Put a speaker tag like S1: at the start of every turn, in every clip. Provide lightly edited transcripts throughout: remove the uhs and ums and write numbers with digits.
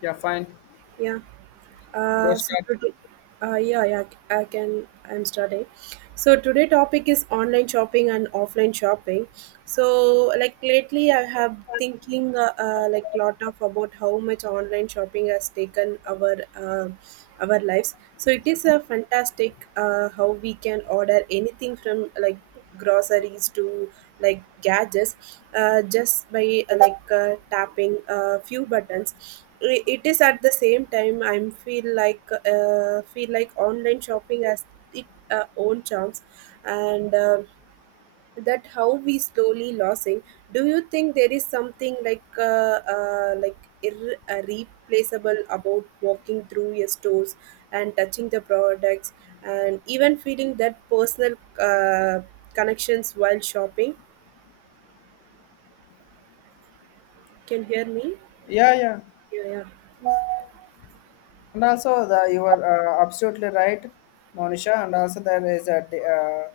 S1: Yeah, fine.
S2: Yeah.
S1: Go
S2: So
S1: start.
S2: today, uh, yeah, yeah, I can. I'm starting. So today topic is online shopping and offline shopping. So like lately, I have thinking like lot of about how much online shopping has taken our our lives. So it is a fantastic how we can order anything from like groceries to like gadgets just by like tapping a few buttons. It is at the same time I'm feel like online shopping has its own charms, and that how we slowly losing. Do you think there is something like replaceable about walking through your stores and touching the products and even feeling that personal connections while shopping? Can hear me?
S1: Yeah, yeah.
S2: Yeah, yeah.
S1: And also, the, you are absolutely right, Monisha. And also, there is a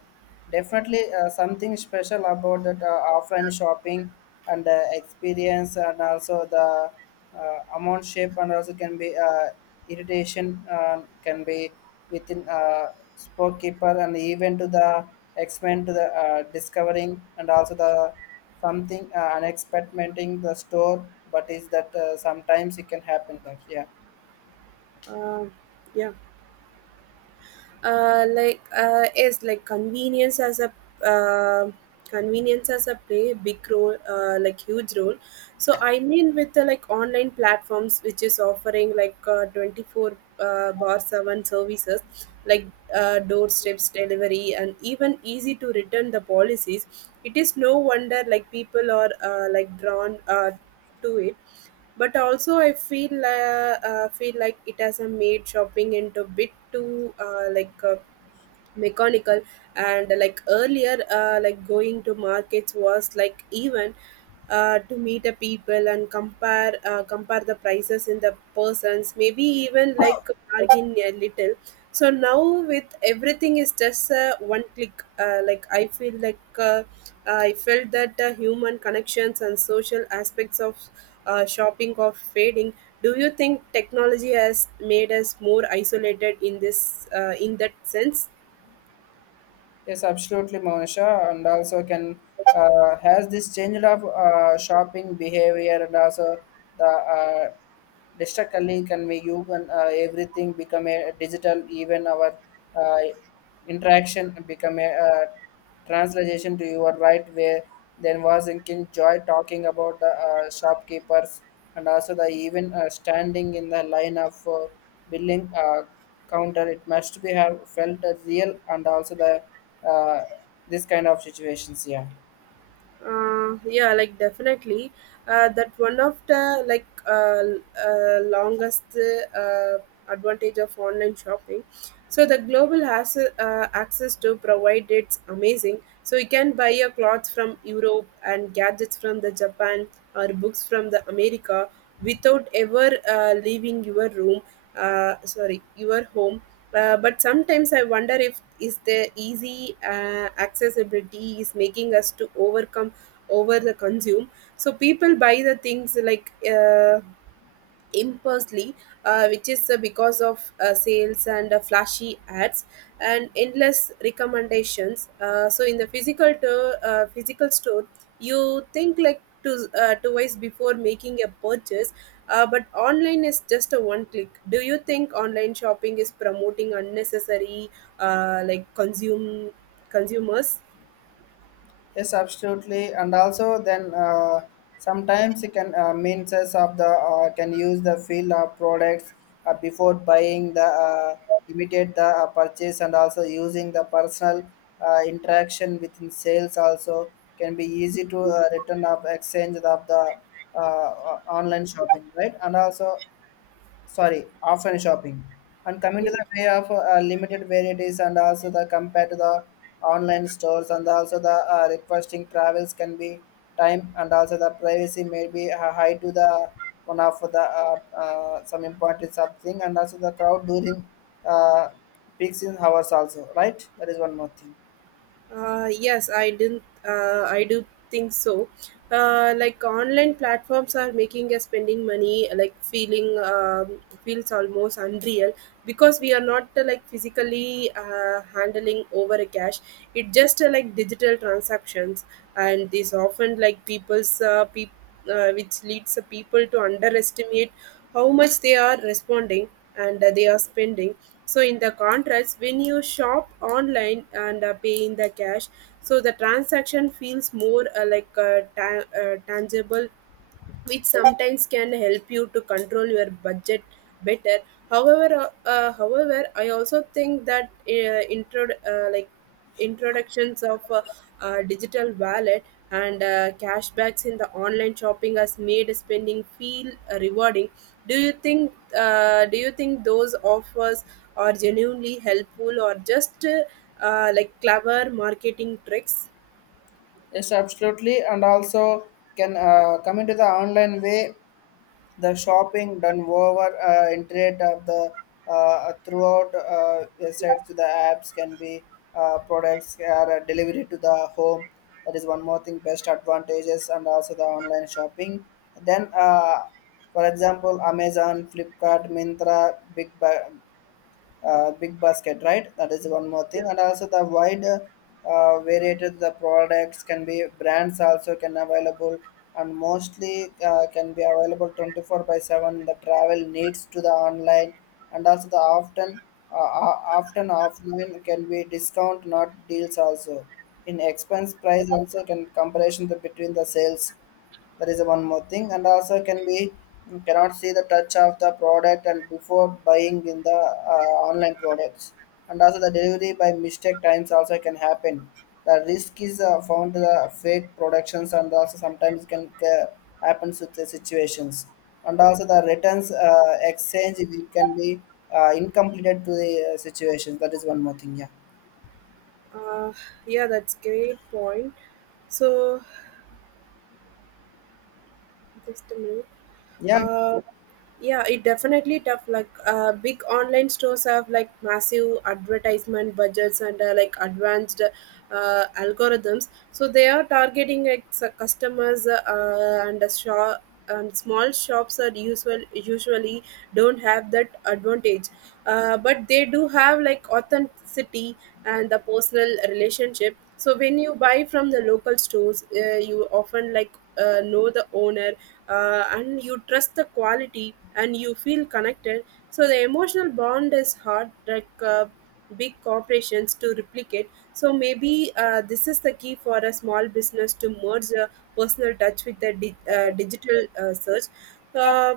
S1: definitely something special about that offline shopping and experience, and also the amount shape, and also can be irritation can be within storekeeper, and even to the extent to the discovering, and also the something unexpected in the store. But is that sometimes it can happen that yeah.
S2: Um, yeah. Like is like uh, convenience as a play a big role, like huge role. So I mean with the like online platforms which is offering like 24 bar 7 services, like doorsteps delivery and even easy to return the policies. It is no wonder like people are like drawn to it. But also I feel like it has a made shopping into bit too mechanical. And like earlier like going to markets was like even to meet a people and compare the prices in the persons, maybe even like bargain a little. So now with everything is just one click, like I felt that human connections and social aspects of shopping of fading. Do you think technology has made us more isolated in this in that sense?
S1: Yes, absolutely, Monisha, and also can has this changed of shopping behavior, and also the distractly can we use, and everything become a digital, even our uh, interaction become a translation to your right way. Then was thinking joy talking about the shopkeepers and also the even standing in the line of billing counter, it must be have felt real and also the uh, this kind of situations, yeah.
S2: Yeah, like definitely. That one of the longest uh, advantage of online shopping. So the global has access to provide, it's amazing. So you can buy your clothes from Europe and gadgets from the Japan or books from the America without ever leaving your room, sorry, your home. But sometimes I wonder if is the easy accessibility is making us to overcome over the consume. So people buy the things like impulsively, which is because of sales and flashy ads and endless recommendations. So in the physical store, you think like twice before making a purchase. But online is just a one click. Do you think online shopping is promoting unnecessary uh, like consume consumers?
S1: Yes, absolutely. And also, then sometimes you can means as of the can use the field of products before buying the immediate the purchase, and also using the personal interaction within sales also can be easy to return of exchange of the online shopping, right? And also, sorry, offline shopping. And coming
S2: Yeah.
S1: to the way of limited varieties and also the compared to the online stores, and also the requesting travels can be time, and also the privacy may be high to the one of the some important something, and also the crowd during uh, peaks in hours also, right, that is one more thing.
S2: Yes, I didn't. I do think so. Like online platforms are making us spending money, like feeling feels almost unreal because we are not like physically handling over a cash. It just like digital transactions, and this often like people which leads the people to underestimate how much they are responding and they are spending. So, in the contrast, when you shop online and pay in the cash, so the transaction feels more tangible, which sometimes can help you to control your budget better. However, I also think that introductions of digital wallet and cashbacks in the online shopping has made spending feel rewarding. Do you think those offers are genuinely helpful or just like clever marketing tricks?
S1: Yes, absolutely. And also can coming to the online way, the shopping done over internet of the throughout sites to the apps can be products are delivered to the home. That is one more thing, best advantages and also the online shopping. Then, for example, Amazon, Flipkart, Mintra, big basket, right? That is one more thing, and also the wide variated the products can be brands also can available, and mostly can be available 24/7 in the travel needs to the online, and also the often often offline can be discount not deals also in expense price also can comparison the, between the sales, that is one more thing. And also can be cannot see the touch of the product and before buying in the online products, and also the delivery by mistake times also can happen, the risk is found to the fake productions, and also sometimes can happens with the situations, and also the returns exchange it can be incompleted to the situations, that is one more thing, yeah.
S2: Uh, yeah, that's great point. So just a minute.
S1: Yeah.
S2: Uh, yeah, it definitely tough. Like big online stores have like massive advertisement budgets and like advanced algorithms. So they are targeting like customers and a shop. And small shops are usually don't have that advantage, but they do have like authenticity and the personal relationship. So when you buy from the local stores, you often like know the owner, and you trust the quality and you feel connected, so the emotional bond is hard like big corporations to replicate. So maybe this is the key for a small business to merge a personal touch with the digital search. Uh,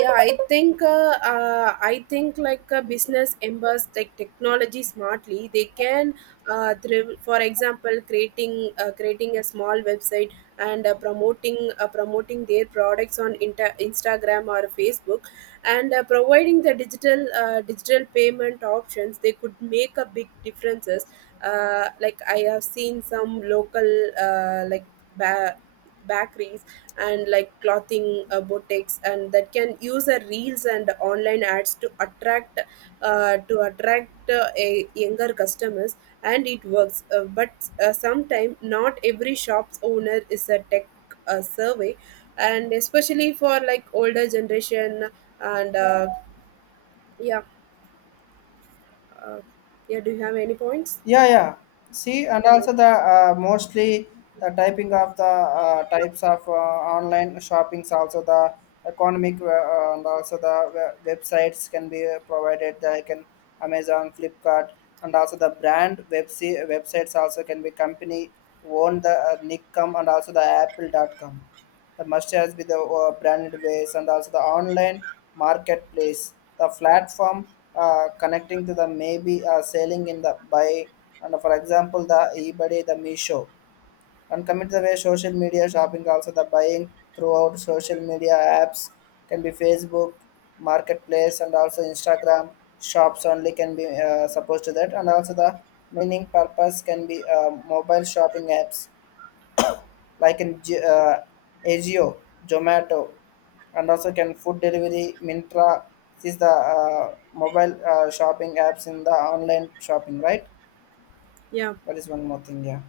S2: I think like a business embers like technology smartly, they can thrive. For example, creating a small website and promoting their products on Instagram or Facebook, and providing the digital payment options, they could make a big differences. Like I have seen some local like ba- bakeries and like clothing boutiques, and that can use reels and online ads to attract a younger customers, and it works. But sometimes not every shop's owner is a tech survey, and especially for like older generation. And yeah uh, yeah, do you have any points?
S1: Yeah, yeah. See, and
S2: uh,
S1: also the mostly the typing of the types of online shoppings, also the economic and also the websites can be provided. They can Amazon, Flipkart, and also the brand websites also can be company owned, the Nick.com and also the Apple.com. The must-has be the branded ways and also the online marketplace. The platform connecting to the maybe selling in the buy, and for example the eBay, the Meesho. And coming to the way social media shopping, also the buying throughout social media apps can be Facebook, marketplace and also Instagram shops only, can be supposed to that, and also the meaning purpose can be mobile shopping apps like in Azio, Zomato, and also can food delivery, Mintra. This is the mobile shopping apps in the online shopping, right?
S2: yeah.
S1: That is one more thing, yeah.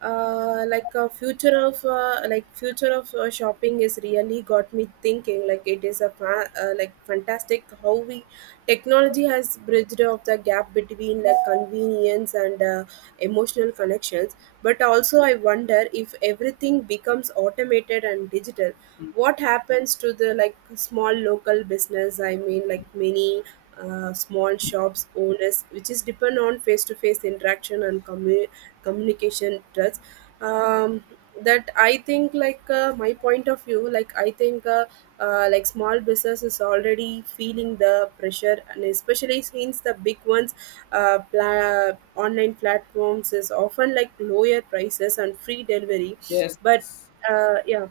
S2: like a future of shopping is really got me thinking. Like it is a like fantastic how we technology has bridged of the gap between like convenience and emotional connections. But also I wonder if everything becomes automated and digital, what happens to the like small local business? I mean like many small shops owners which is depend on face to face interaction and communication trust. Um, that i think like uh, my point of view, like I think like small business is already feeling the pressure, and especially since the big ones online platforms is often like lower prices and free delivery.
S1: Yes,
S2: But yeah,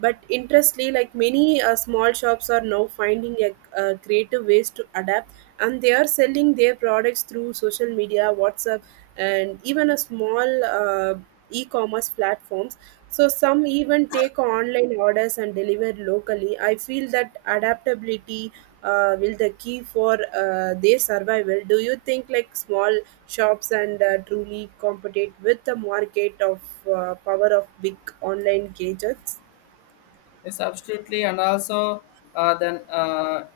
S2: but interestingly like many small shops are now finding a creative ways to adapt, and they are selling their products through social media, WhatsApp, and even a small e-commerce platforms. So some even take online orders and deliver locally. I feel that adaptability will the key for their survival. Do you think like small shops and truly compete with the market of power of big online gadgets?
S1: yes, absolutely. And also, then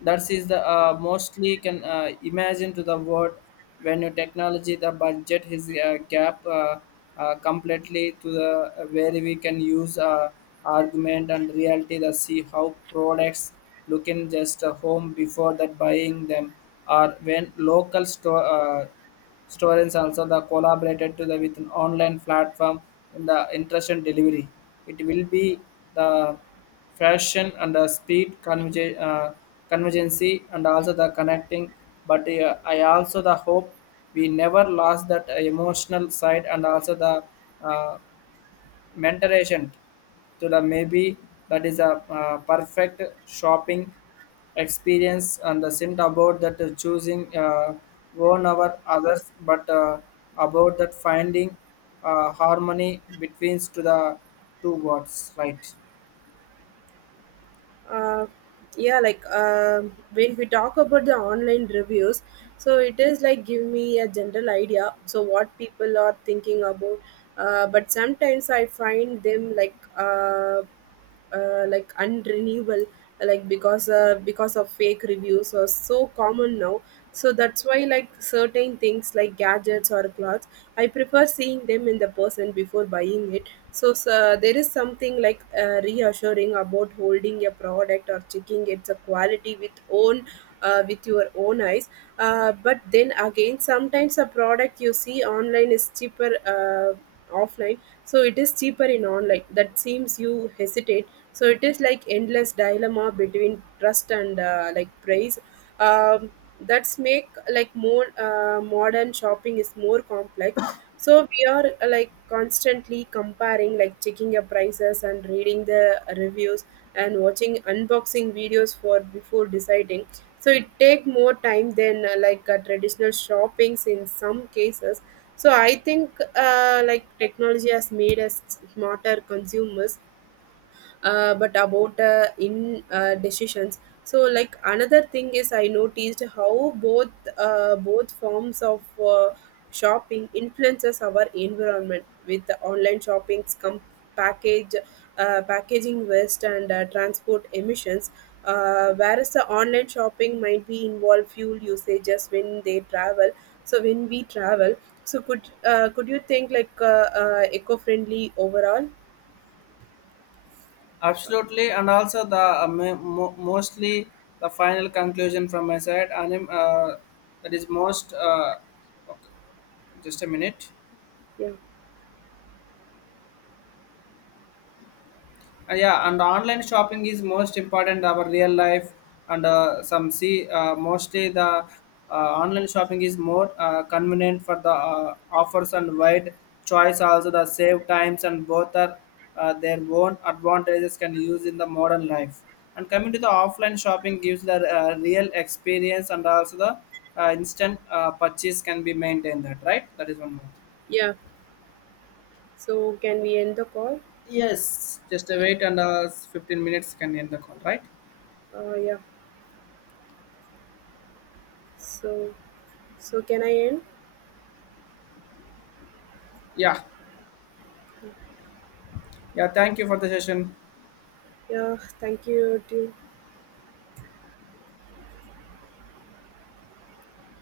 S1: that is the mostly can imagine to the world when your technology the budget is gap completely to the where we can use argument and reality to see how products look in just a home before that buying them, or when local store Students also the collaborated to the with an online platform in the interest and delivery. It will be the fashion and the speed converge, convergency and also the connecting. But I also the hope we never lost that emotional side, and also the uh, mentoration to the maybe, that is a perfect shopping experience and the sent about that choosing one over others, but about that finding harmony between to the two words, right?
S2: uh, yeah, like um, when we talk about the online reviews, so it is like give me a general idea, so what people are thinking about. But sometimes I find them like unrenewable, like because of fake reviews are so common now. So that's why like certain things like gadgets or clothes, I prefer seeing them in the person before buying it. So there is something like reassuring about holding a product or checking its quality with own with your own eyes. But then again, sometimes a product you see online is cheaper offline, so it is cheaper in online. That seems you hesitate. So it is like endless dilemma between trust and like price. Um, that's make like more modern shopping is more complex. So we are like constantly comparing, like checking your prices and reading the reviews and watching unboxing videos for before deciding, so it take more time than traditional shoppings in some cases. So I think like technology has made us smarter consumers, but about in decisions so like another thing is I noticed how both forms of shopping influences our environment. With the online shoppings come package packaging waste and transport emissions, whereas the online shopping might be involve fuel usages when they travel, so when we travel. So could you think like eco-friendly overall?
S1: Absolutely. And also the mostly the final conclusion from my side, and that is most okay, just a minute.
S2: Yeah,
S1: Yeah, and online shopping is most important our real life, and some see mostly the online shopping is more convenient for the offers and wide choice, also the save times, and both are their own advantages can use in the modern life. And coming to the offline shopping gives the real experience, and also the instant purchase can be maintained, that right, that is one more.
S2: yeah. So can we end the call?
S1: Yes. Just wait, and 15 minutes can end the call, right?
S2: Yeah. So so can I end?
S1: Yeah. Yeah, thank you for the session.
S2: Yeah. Thank you. To,